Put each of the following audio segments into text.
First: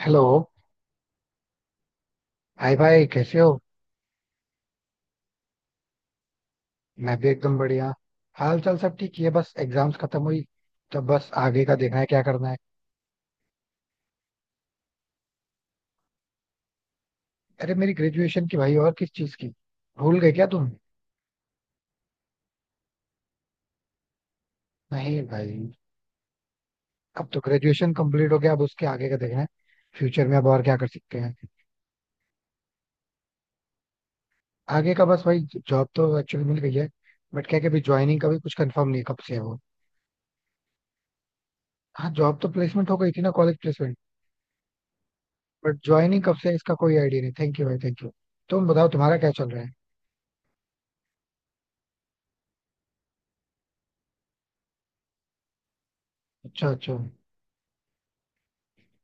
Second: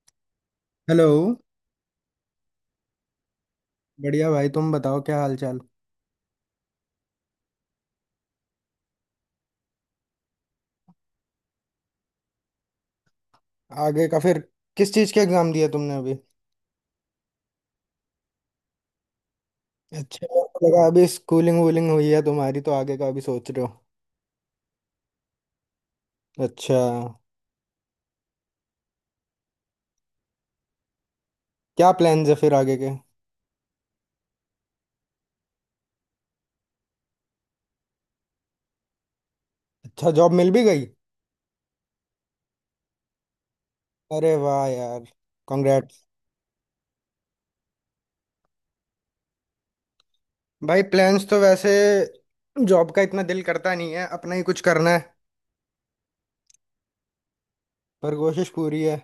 Hello. Hello. Hi भाई कैसे हो। बढ़िया भाई, तुम बताओ, क्या हाल चाल। मैं भी एकदम बढ़िया। हाल चाल सब ठीक ही है, बस एग्जाम्स खत्म हुई तो बस आगे का देखना है क्या करना है। आगे का फिर? किस चीज़ के एग्जाम दिया तुमने अभी? अरे मेरी ग्रेजुएशन की भाई और किस चीज की। भूल अच्छा, गए मेरे क्या को तुम। लगा अभी स्कूलिंग वूलिंग हुई है तुम्हारी, तो आगे का अभी सोच रहे हो। नहीं भाई। अच्छा। अब तो ग्रेजुएशन कंप्लीट हो गया, अब उसके आगे का देखना है। फ्यूचर में अब और क्या कर सकते हैं। क्या प्लान्स है फिर आगे के? आगे का बस भाई, जॉब तो एक्चुअली मिल गई है। बट क्या है कि अभी ज्वाइनिंग का भी कुछ कंफर्म नहीं है, कब से है वो। अच्छा, जॉब मिल भी गई। हाँ जॉब तो प्लेसमेंट हो गई थी ना, कॉलेज प्लेसमेंट। अरे वाह यार, बट कॉन्ग्रेट्स। ज्वाइनिंग कब से है इसका कोई आइडिया नहीं। थैंक यू भाई, थैंक यू। तुम बताओ तुम्हारा क्या चल रहा है। भाई प्लान्स तो वैसे, जॉब का इतना दिल करता नहीं है, अपना ही कुछ करना है। अच्छा अच्छा। पर कोशिश पूरी है।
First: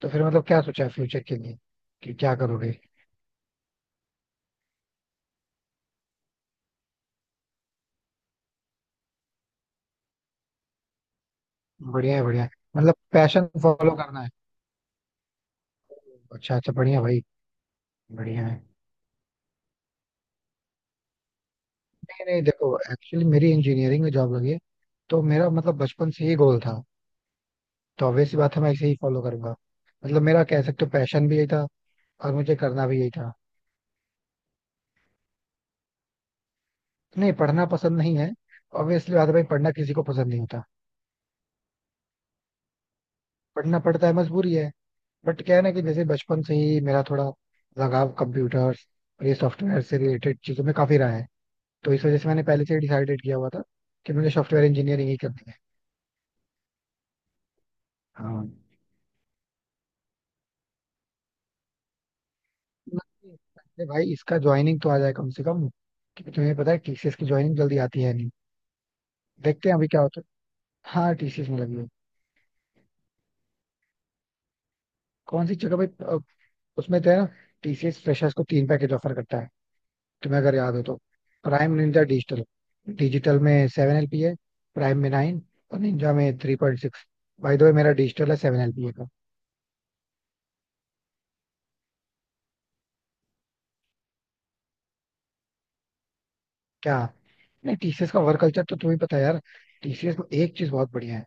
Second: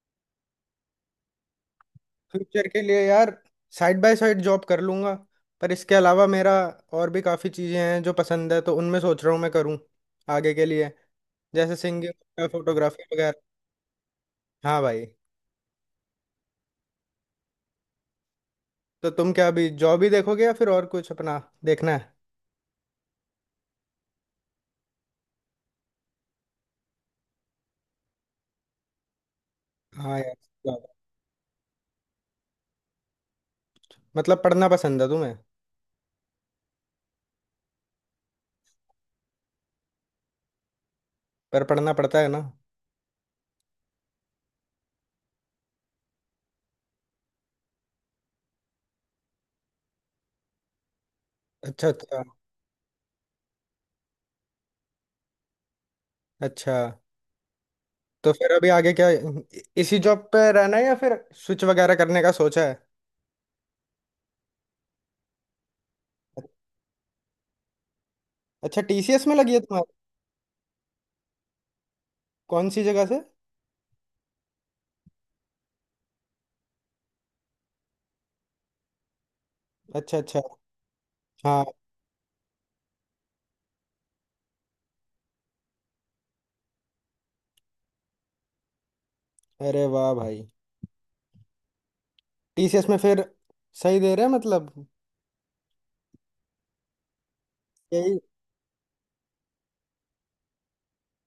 तो फिर मतलब क्या सोचा है फ्यूचर के लिए, कि क्या फ्यूचर करोगे। के लिए यार, साइड बाय साइड जॉब कर लूंगा, पर इसके अलावा मेरा और भी काफ़ी चीज़ें हैं जो पसंद है, तो उनमें सोच रहा हूँ मैं करूँ आगे के लिए। जैसे बढ़िया है, बढ़िया सिंगिंग, है। मतलब फोटोग्राफी वगैरह। पैशन फॉलो करना है। हाँ भाई। अच्छा अच्छा, बढ़िया भाई, बढ़िया है। तो तुम क्या अभी जॉब ही देखोगे या फिर और कुछ अपना देखना है? नहीं नहीं देखो एक्चुअली मेरी इंजीनियरिंग में जॉब लगी है। तो मेरा मतलब बचपन से ही गोल था। तो ऑब्वियस सी बात है मैं इसे ही फॉलो करूंगा। हाँ मतलब यार। मेरा कह सकते job। हो पैशन भी यही था, और मुझे करना भी यही था। मतलब पढ़ना पसंद है तुम्हें? नहीं पढ़ना पसंद नहीं है। ऑब्वियसली बात है भाई, पढ़ना किसी को पसंद नहीं होता। पर पढ़ना पड़ता है ना। पढ़ना पड़ता है, मजबूरी है। बट क्या है ना कि जैसे बचपन से ही मेरा थोड़ा लगाव कंप्यूटर्स और ये सॉफ्टवेयर से रिलेटेड चीजों में काफी रहा है। अच्छा। तो इस वजह अच्छा। से मैंने पहले से ही डिसाइडेड किया हुआ था कि मुझे सॉफ्टवेयर इंजीनियरिंग ही करनी है। अच्छा। तो हाँ। फिर अभी आगे क्या इसी जॉब पे रहना है या फिर स्विच वगैरह करने का सोचा है? नहीं, अरे भाई इसका ज्वाइनिंग तो आ जाए कम से कम। क्योंकि तुम्हें पता है टीसीएस की ज्वाइनिंग जल्दी आती है नहीं। अच्छा, टीसीएस में लगी है देखते हैं अभी तुम्हारी। क्या होता है। हाँ टीसीएस में लगी है। कौन सी जगह से? कौन सी जगह भाई, उसमें तो है ना, टीसीएस फ्रेशर्स को तीन पैकेज ऑफर करता है। अच्छा तुम्हें अच्छा। अगर याद हो तो हाँ। Prime, ninja, digital. डिजिटल में 7 एलपी है, प्राइम में 9, और निंजा में 3.6। भाई दो मेरा डिजिटल है, 7 एलपी का। अरे वाह भाई, टीसीएस में फिर सही दे रहे हैं मतलब। क्या। नहीं टीसीएस का यही। वर्क कल्चर तो तुम्हें पता है यार। टीसीएस में एक चीज बहुत बढ़िया है,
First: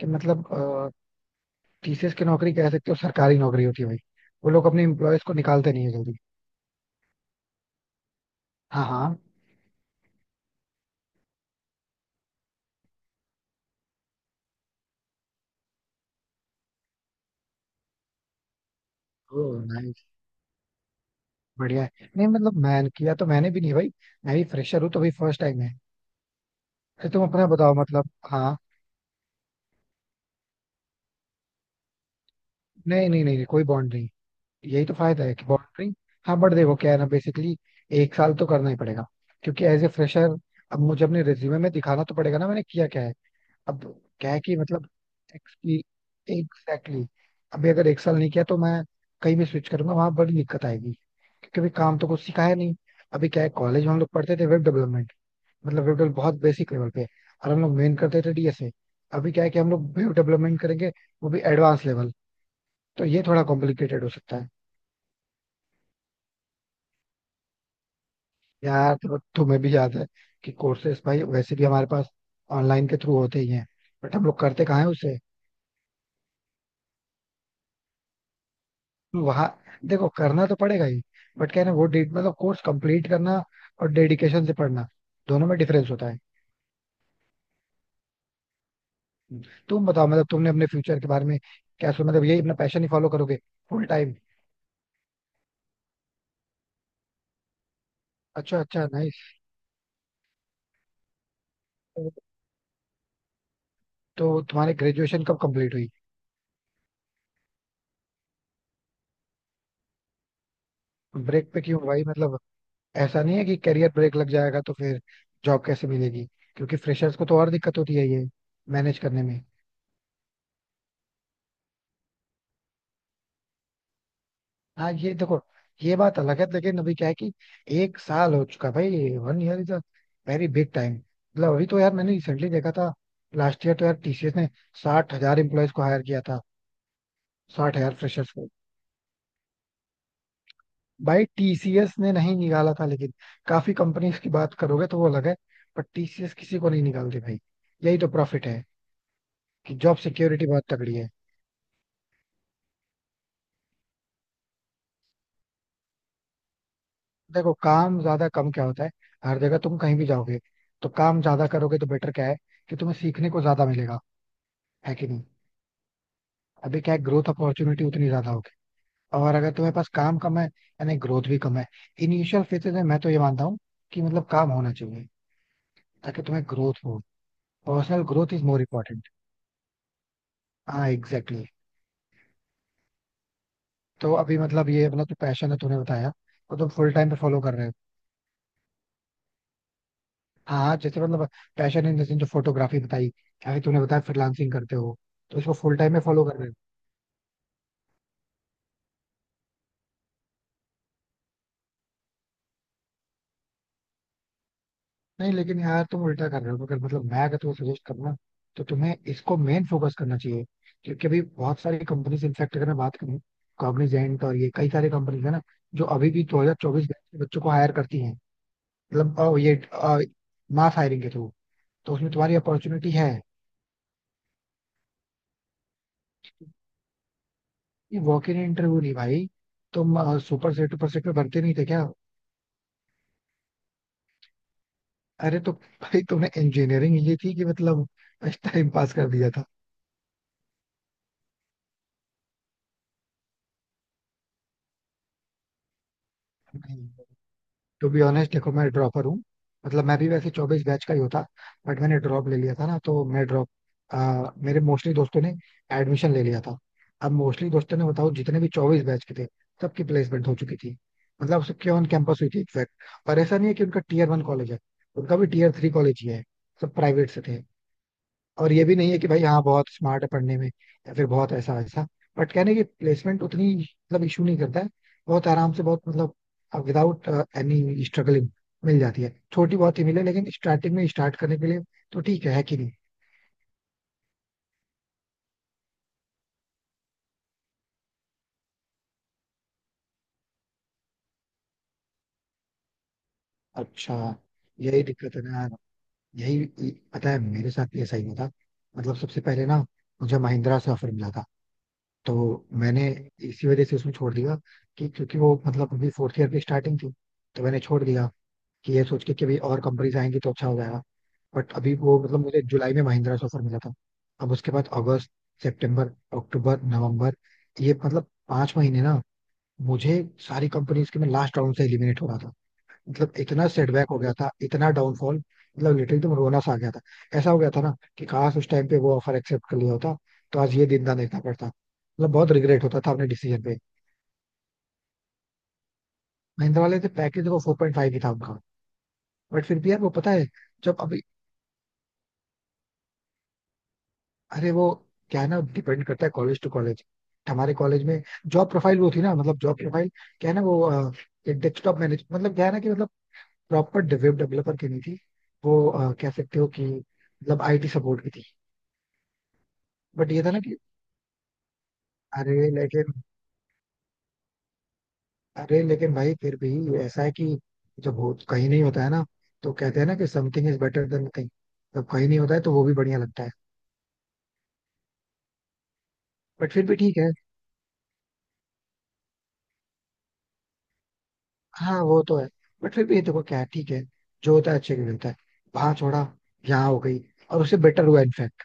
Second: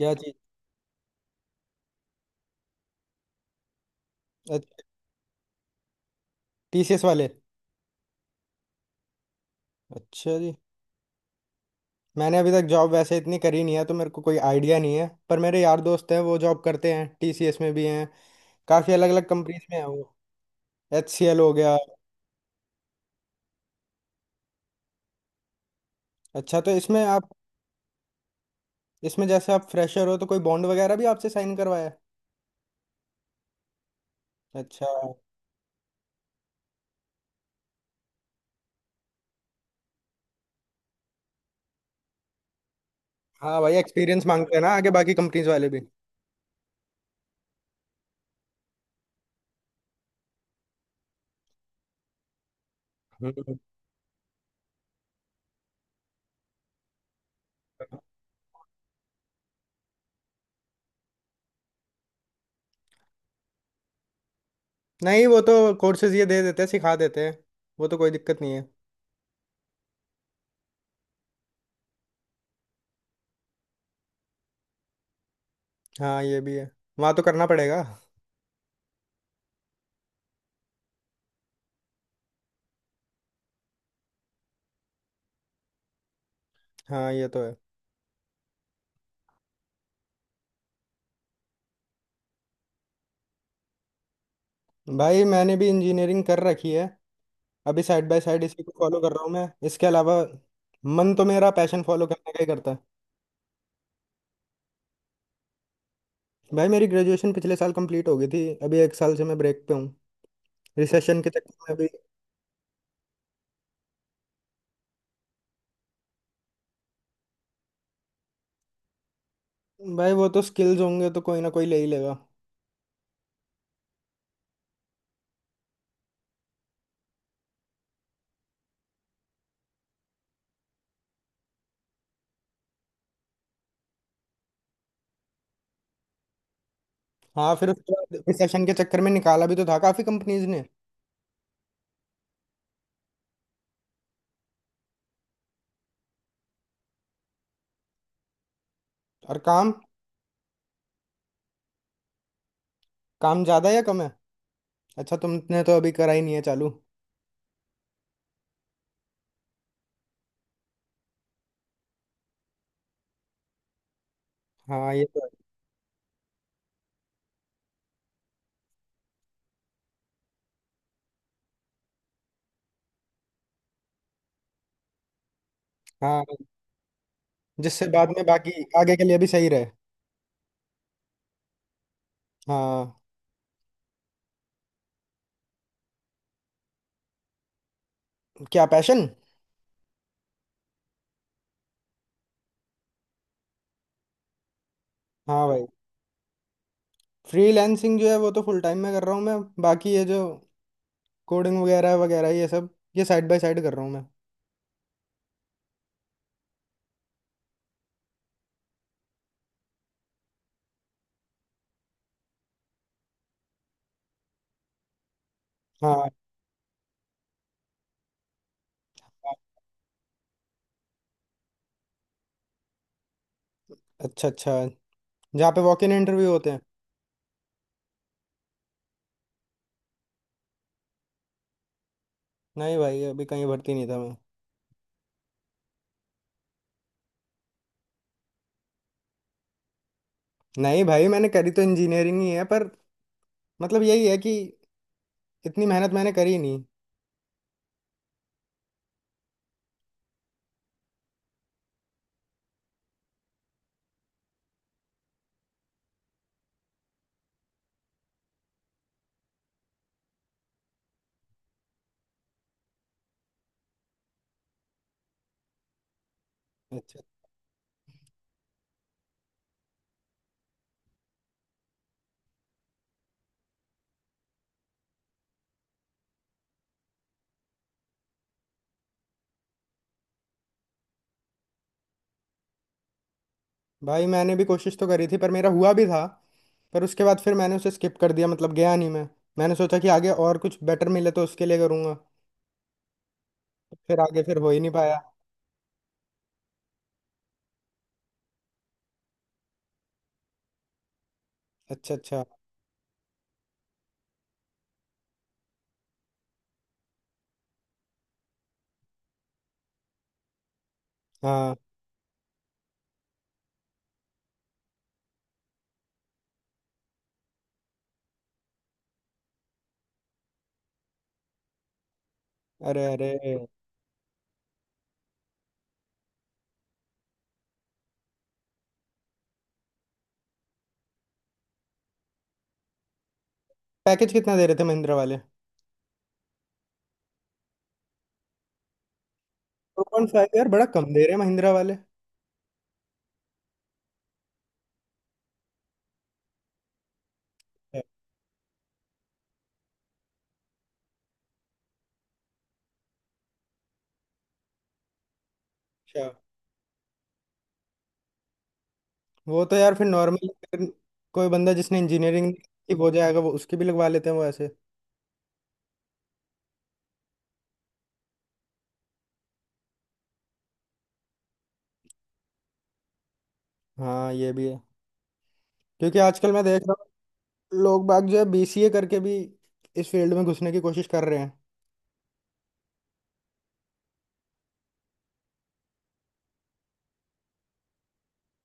कि चीज? मतलब टीसीएस की नौकरी कह सकते हो सरकारी नौकरी होती है भाई। वो लोग अपने अच्छा, एम्प्लॉयज को निकालते नहीं है जल्दी। टीसीएस वाले। हाँ हाँ। अच्छा जी। मैंने अभी तक जॉब वैसे इतनी करी नहीं है, तो मेरे को कोई आइडिया नहीं है, पर मेरे यार दोस्त हैं वो जॉब करते हैं, टीसीएस में भी हैं। काफ़ी अलग अलग ओ, कंपनीज में है नाइस। वो। एचसीएल हो गया। बढ़िया है। नहीं मतलब मैं किया तो मैंने भी नहीं भाई, मैं भी फ्रेशर हूँ तो भाई फर्स्ट टाइम है। अच्छा तो इसमें अरे तुम आप, अपना बताओ मतलब। हाँ। इसमें जैसे आप फ्रेशर हो तो कोई बॉन्ड वगैरह भी आपसे साइन करवाया है? नहीं नहीं नहीं, नहीं कोई बॉन्ड नहीं। यही अच्छा। तो फायदा है कि बॉन्ड नहीं। हाँ बट देखो क्या है ना, बेसिकली एक साल तो करना ही पड़ेगा, क्योंकि एज ए फ्रेशर अब मुझे अपने रिज्यूमे में दिखाना तो पड़ेगा ना, मैंने किया क्या है। हाँ भाई, अब एक्सपीरियंस क्या है मांगते कि हैं ना मतलब आगे बाकी कंपनीज एक्स वाले की भी। एग्जैक्टली, अभी अगर एक साल नहीं किया तो मैं कहीं भी स्विच करूंगा वहां बड़ी दिक्कत आएगी। क्योंकि अभी काम तो कुछ सिखाया नहीं। अभी क्या है, हम्म। कॉलेज में हम लोग पढ़ते थे वेब डेवलपमेंट, मतलब वेब डेवलप बहुत बेसिक लेवल पे, और हम लोग मेन करते थे डीएसए। अभी क्या है कि हम लोग वेब डेवलपमेंट करेंगे वो भी एडवांस लेवल, तो ये थोड़ा कॉम्प्लिकेटेड हो सकता है। नहीं, वो तो कोर्सेज ये दे देते हैं सिखा देते हैं, वो तो कोई दिक्कत नहीं है। यार तो तुम्हें भी याद है कि कोर्सेज भाई वैसे भी हमारे पास ऑनलाइन के थ्रू होते ही हैं, बट हम लोग करते कहाँ है उसे। हाँ ये भी है, वहाँ तो करना पड़ेगा। वहां देखो करना तो पड़ेगा ही। बट क्या है ना, वो डेट मतलब कोर्स कंप्लीट करना और डेडिकेशन से पढ़ना दोनों में डिफरेंस होता है। हाँ ये तो है। तुम बताओ मतलब तुमने अपने फ्यूचर के बारे में क्या सोचा, मतलब यही अपना पैशन ही फॉलो करोगे फुल टाइम। भाई मैंने भी इंजीनियरिंग कर रखी है, अभी साइड बाय साइड अच्छा इसी को अच्छा, फॉलो कर नाइस। रहा हूँ मैं, इसके अलावा मन तो मेरा पैशन फॉलो करने का ही करता है। तो तुम्हारी ग्रेजुएशन कब कंप्लीट हुई। भाई मेरी ग्रेजुएशन पिछले साल कंप्लीट हो गई थी, अभी एक साल से मैं ब्रेक पे हूँ रिसेशन के ब्रेक चक्कर पे में क्यों अभी। भाई, मतलब ऐसा नहीं है कि करियर ब्रेक लग जाएगा तो फिर जॉब कैसे मिलेगी, क्योंकि फ्रेशर्स को तो और दिक्कत होती है ये मैनेज करने में। भाई वो तो स्किल्स होंगे तो कोई ना कोई ले ही लेगा। हाँ ये देखो ये बात अलग है, लेकिन अभी क्या है कि एक साल हो चुका भाई, one year is a very big time. मतलब अभी तो यार मैंने रिसेंटली देखा था, लास्ट ईयर तो यार टीसीएस ने 60,000 एम्प्लॉयज को हायर किया था, हाँ फिर साठ उसके हजार बाद फ्रेशर्स को। रिसेशन के चक्कर में निकाला भी तो था काफ़ी कंपनीज ने। भाई टीसीएस ने नहीं निकाला था, लेकिन काफी कंपनीज की बात करोगे तो वो अलग है। पर टीसीएस किसी को नहीं निकालती भाई, यही तो प्रॉफिट है और काम, कि जॉब सिक्योरिटी बहुत तगड़ी है। काम ज़्यादा या कम है? अच्छा तुमने तो अभी करा ही नहीं है चालू। देखो काम ज्यादा कम क्या होता है, हर जगह तुम कहीं भी जाओगे तो काम ज्यादा करोगे तो बेटर क्या है कि तुम्हें सीखने को ज्यादा मिलेगा, हाँ है ये कि तो नहीं। है। अभी क्या है, ग्रोथ अपॉर्चुनिटी उतनी ज्यादा होगी, और अगर तुम्हारे पास काम कम है यानी ग्रोथ भी कम है। इनिशियल फेजेस में मैं तो ये मानता हूँ कि मतलब काम होना चाहिए ताकि हाँ, तुम्हें ग्रोथ हो। जिससे पर्सनल बाद में ग्रोथ इज बाकी मोर आगे के इम्पोर्टेंट। लिए भी सही रहे। हाँ एग्जैक्टली exactly. हाँ। तो अभी मतलब ये अपना जो पैशन है तूने बताया, वो तुम फुल टाइम पे फॉलो कर रहे हो। क्या पैशन? हाँ हाँ, जैसे मतलब पैशन इन द सेंस जो फोटोग्राफी बताई या फिर तूने बताया फ्रीलांसिंग करते हो, तो हाँ इसको भाई। फुल टाइम में फॉलो कर रहे हो। फ्रीलैंसिंग जो है वो तो फुल टाइम में कर रहा हूँ मैं, बाकी ये जो कोडिंग वगैरह वगैरह ये सब, ये साइड बाय साइड कर रहा हूँ मैं। नहीं लेकिन यार तुम उल्टा कर रहे हो, अगर मतलब मैं अगर तुम्हें सजेस्ट करना तो तुम्हें इसको मेन फोकस करना चाहिए। क्योंकि अभी बहुत सारी कंपनीज इनफैक्ट अगर मैं बात करूँ कॉग्निजेंट और ये कई सारी कंपनीज है ना जो हाँ। अभी भी 2024 बैच के बच्चों को हायर करती हैं। मतलब ये मास हायरिंग के थ्रू, तो उसमें तुम्हारी अपॉर्चुनिटी है। अच्छा अच्छा, जहाँ पे वॉक इन इंटरव्यू होते हैं। ये वॉक इन इंटरव्यू नहीं भाई, तुम सुपर सेट में भरते नहीं थे क्या। नहीं भाई, अभी कहीं भर्ती नहीं था मैं। अरे तो भाई तुमने इंजीनियरिंग ये थी कि मतलब टाइम पास कर दिया था। नहीं भाई, मैंने करी तो इंजीनियरिंग ही है, पर मतलब यही है कि इतनी मेहनत मैंने करी नहीं। नहीं टू बी ऑनेस्ट देखो मैं ड्रॉपर हूँ, मतलब मैं भी वैसे 24 बैच का ही होता बट मैंने ड्रॉप ले लिया था ना तो मैं ड्रॉप, मेरे मोस्टली दोस्तों ने एडमिशन ले लिया था। अब मोस्टली दोस्तों ने बताओ जितने भी 24 बैच के थे सबकी प्लेसमेंट हो चुकी थी, मतलब सबके ऑन कैंपस हुई थी इनफैक्ट। और ऐसा नहीं है कि उनका टीयर वन कॉलेज है, उनका भी टीयर थ्री कॉलेज ही है, सब अच्छा। प्राइवेट से थे। और ये भी नहीं है कि भाई हाँ बहुत स्मार्ट है पढ़ने में, या फिर बहुत ऐसा ऐसा। बट कहने की प्लेसमेंट उतनी मतलब इशू नहीं करता है। बहुत आराम से बहुत मतलब विदाउट एनी स्ट्रगलिंग मिल जाती है, छोटी बहुत ही मिले लेकिन स्टार्टिंग में स्टार्ट करने के लिए तो ठीक है कि नहीं। भाई मैंने भी कोशिश तो करी थी, पर मेरा हुआ भी था, पर उसके बाद फिर मैंने उसे स्किप कर दिया, मतलब गया नहीं मैं। मैंने सोचा कि आगे और कुछ बेटर मिले तो उसके लिए करूँगा, अच्छा। फिर आगे फिर हो ही नहीं यही पाया। दिक्कत है ना, यही। पता है मेरे साथ भी ऐसा ही हुआ था, मतलब सबसे पहले ना मुझे महिंद्रा से ऑफर मिला था। अच्छा तो अच्छा। मैंने इसी वजह से उसमें छोड़ दिया, कि क्योंकि वो मतलब अभी फोर्थ ईयर की स्टार्टिंग थी तो मैंने छोड़ दिया कि ये सोच के कि भाई और कंपनीज आएंगी तो अच्छा हो जाएगा। बट हाँ। अभी वो मतलब मुझे जुलाई में महिंद्रा से ऑफर मिला था। अब उसके बाद अगस्त, सितंबर, अक्टूबर, नवंबर, ये मतलब 5 महीने ना मुझे सारी कंपनीज के मैं लास्ट राउंड से एलिमिनेट हो रहा था। अरे अरे। मतलब इतना सेटबैक हो गया था, इतना डाउनफॉल, मतलब लिटरली एकदम रोना सा आ गया था। ऐसा हो गया था ना कि काश उस टाइम पे वो ऑफर एक्सेप्ट कर लिया होता तो आज ये दिन ना देखना पड़ता, मतलब बहुत रिग्रेट होता था अपने डिसीजन पे। पैकेज कितना दे रहे थे महिंद्रा वाले? महिंद्रा वाले थे पैकेज, देखो 4.5 ही था उनका, बट फिर भी यार टू वो पॉइंट पता है। फाइव यार, बड़ा जब कम अभी, दे रहे हैं महिंद्रा वाले। अरे वो क्या है ना, डिपेंड करता है कॉलेज टू कॉलेज। हमारे कॉलेज में जॉब प्रोफाइल वो थी ना, मतलब जॉब प्रोफाइल क्या है ना वो एक डेस्कटॉप मैनेज, मतलब क्या है ना कि मतलब प्रॉपर वेब डेवलपर की नहीं थी वो, अच्छा। कह सकते हो कि मतलब आईटी सपोर्ट की थी। वो तो यार फिर बट ये था ना कि, नॉर्मल, कोई बंदा जिसने इंजीनियरिंग अरे की हो लेकिन जाएगा वो उसकी भी लगवा लेते हैं वो ऐसे। अरे लेकिन भाई फिर भी ऐसा है कि जब हो कहीं नहीं होता है ना, तो कहते हैं ना कि something is better than nothing, जब कहीं नहीं होता है तो वो भी बढ़िया लगता है। हाँ ये भी है, क्योंकि आजकल मैं बट देख फिर रहा भी ठीक है। हूँ लोग बाग जो है बीसीए करके भी इस फील्ड में घुसने की कोशिश कर रहे हैं। हाँ वो तो है। बट फिर भी ये देखो क्या है, ठीक है, जो होता है अच्छे के लिए होता है। वहां छोड़ा, यहाँ हो गई, और उससे बेटर हुआ इनफैक्ट।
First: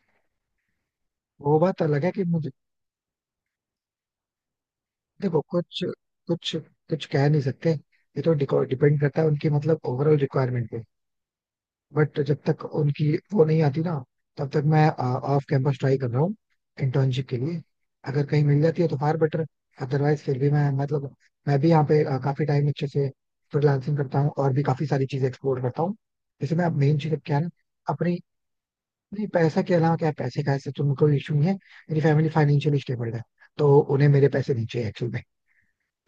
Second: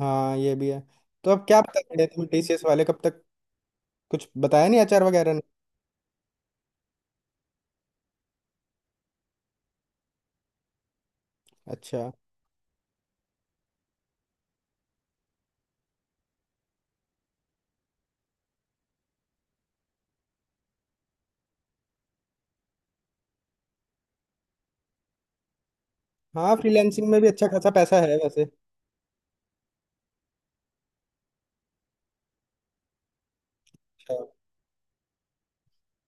हाँ ये भी है। तो अब वो क्या पता बात अलग चले है कि तुम मुझे, टीसीएस वाले कब तक, कुछ बताया नहीं एचआर वगैरह ने। देखो कुछ कुछ कुछ कह नहीं सकते, ये तो डिपेंड करता है उनकी मतलब ओवरऑल रिक्वायरमेंट पे। अच्छा। बट जब तक उनकी वो नहीं आती ना, तब तक मैं ऑफ कैंपस ट्राई कर रहा हूँ इंटर्नशिप के लिए। अगर कहीं मिल जाती है तो फार बेटर, अदरवाइज फिर भी मैं मतलब मैं भी यहाँ पे काफी टाइम अच्छे से फ्रीलांसिंग करता हूँ और भी काफी सारी चीजें एक्सप्लोर करता हूँ। हाँ जैसे मैं मेन फ्रीलैंसिंग चीज में अब भी क्या है अच्छा ना खासा पैसा है अपनी, वैसे। नहीं पैसा के अलावा क्या है, पैसे का ऐसे तो कोई इशू नहीं है, मेरी फैमिली फाइनेंशियली स्टेबल है तो उन्हें अच्छा मेरे पैसे नहीं चाहिए एक्चुअल में।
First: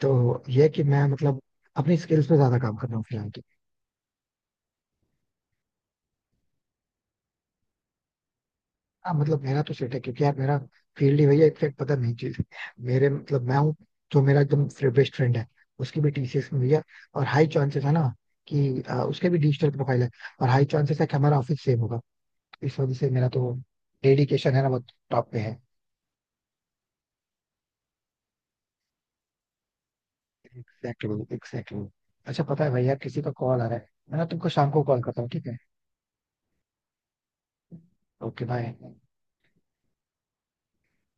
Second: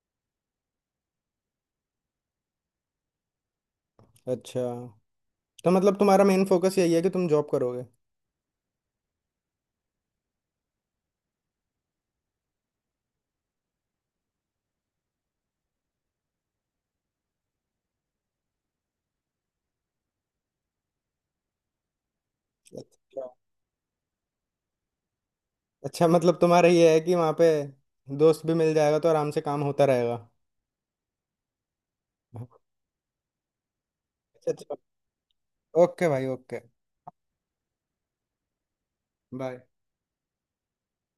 तो ये है कि मैं मतलब अपनी स्किल्स पे ज्यादा काम कर रहा हूँ फिलहाल। अच्छा। तो मतलब तुम्हारा मेन फोकस यही है कि तुम जॉब करोगे। हाँ मतलब मेरा तो सेट है, क्योंकि यार मेरा फील्ड ही, भैया इनफेक्ट पता नहीं चीज मेरे मतलब मैं हूँ। जो मेरा एकदम बेस्ट फ्रेंड है उसकी भी टीसीएस में भैया, और हाई चांसेस है ना कि उसके भी डिजिटल प्रोफाइल है, और हाई चांसेस है कि हमारा ऑफिस सेम होगा। इस वजह से अच्छा मेरा तो डेडिकेशन है ना वो टॉप पे है। अच्छा, मतलब तुम्हारा ये है कि वहाँ पे दोस्त भी मिल जाएगा तो आराम से काम होता रहेगा। Exactly exactly. अच्छा अच्छा पता है भैया किसी का कॉल आ रहा है, मैं ना तुमको शाम अच्छा। को कॉल करता हूँ, ठीक है। ओके भाई ओके। Okay bye. बाय।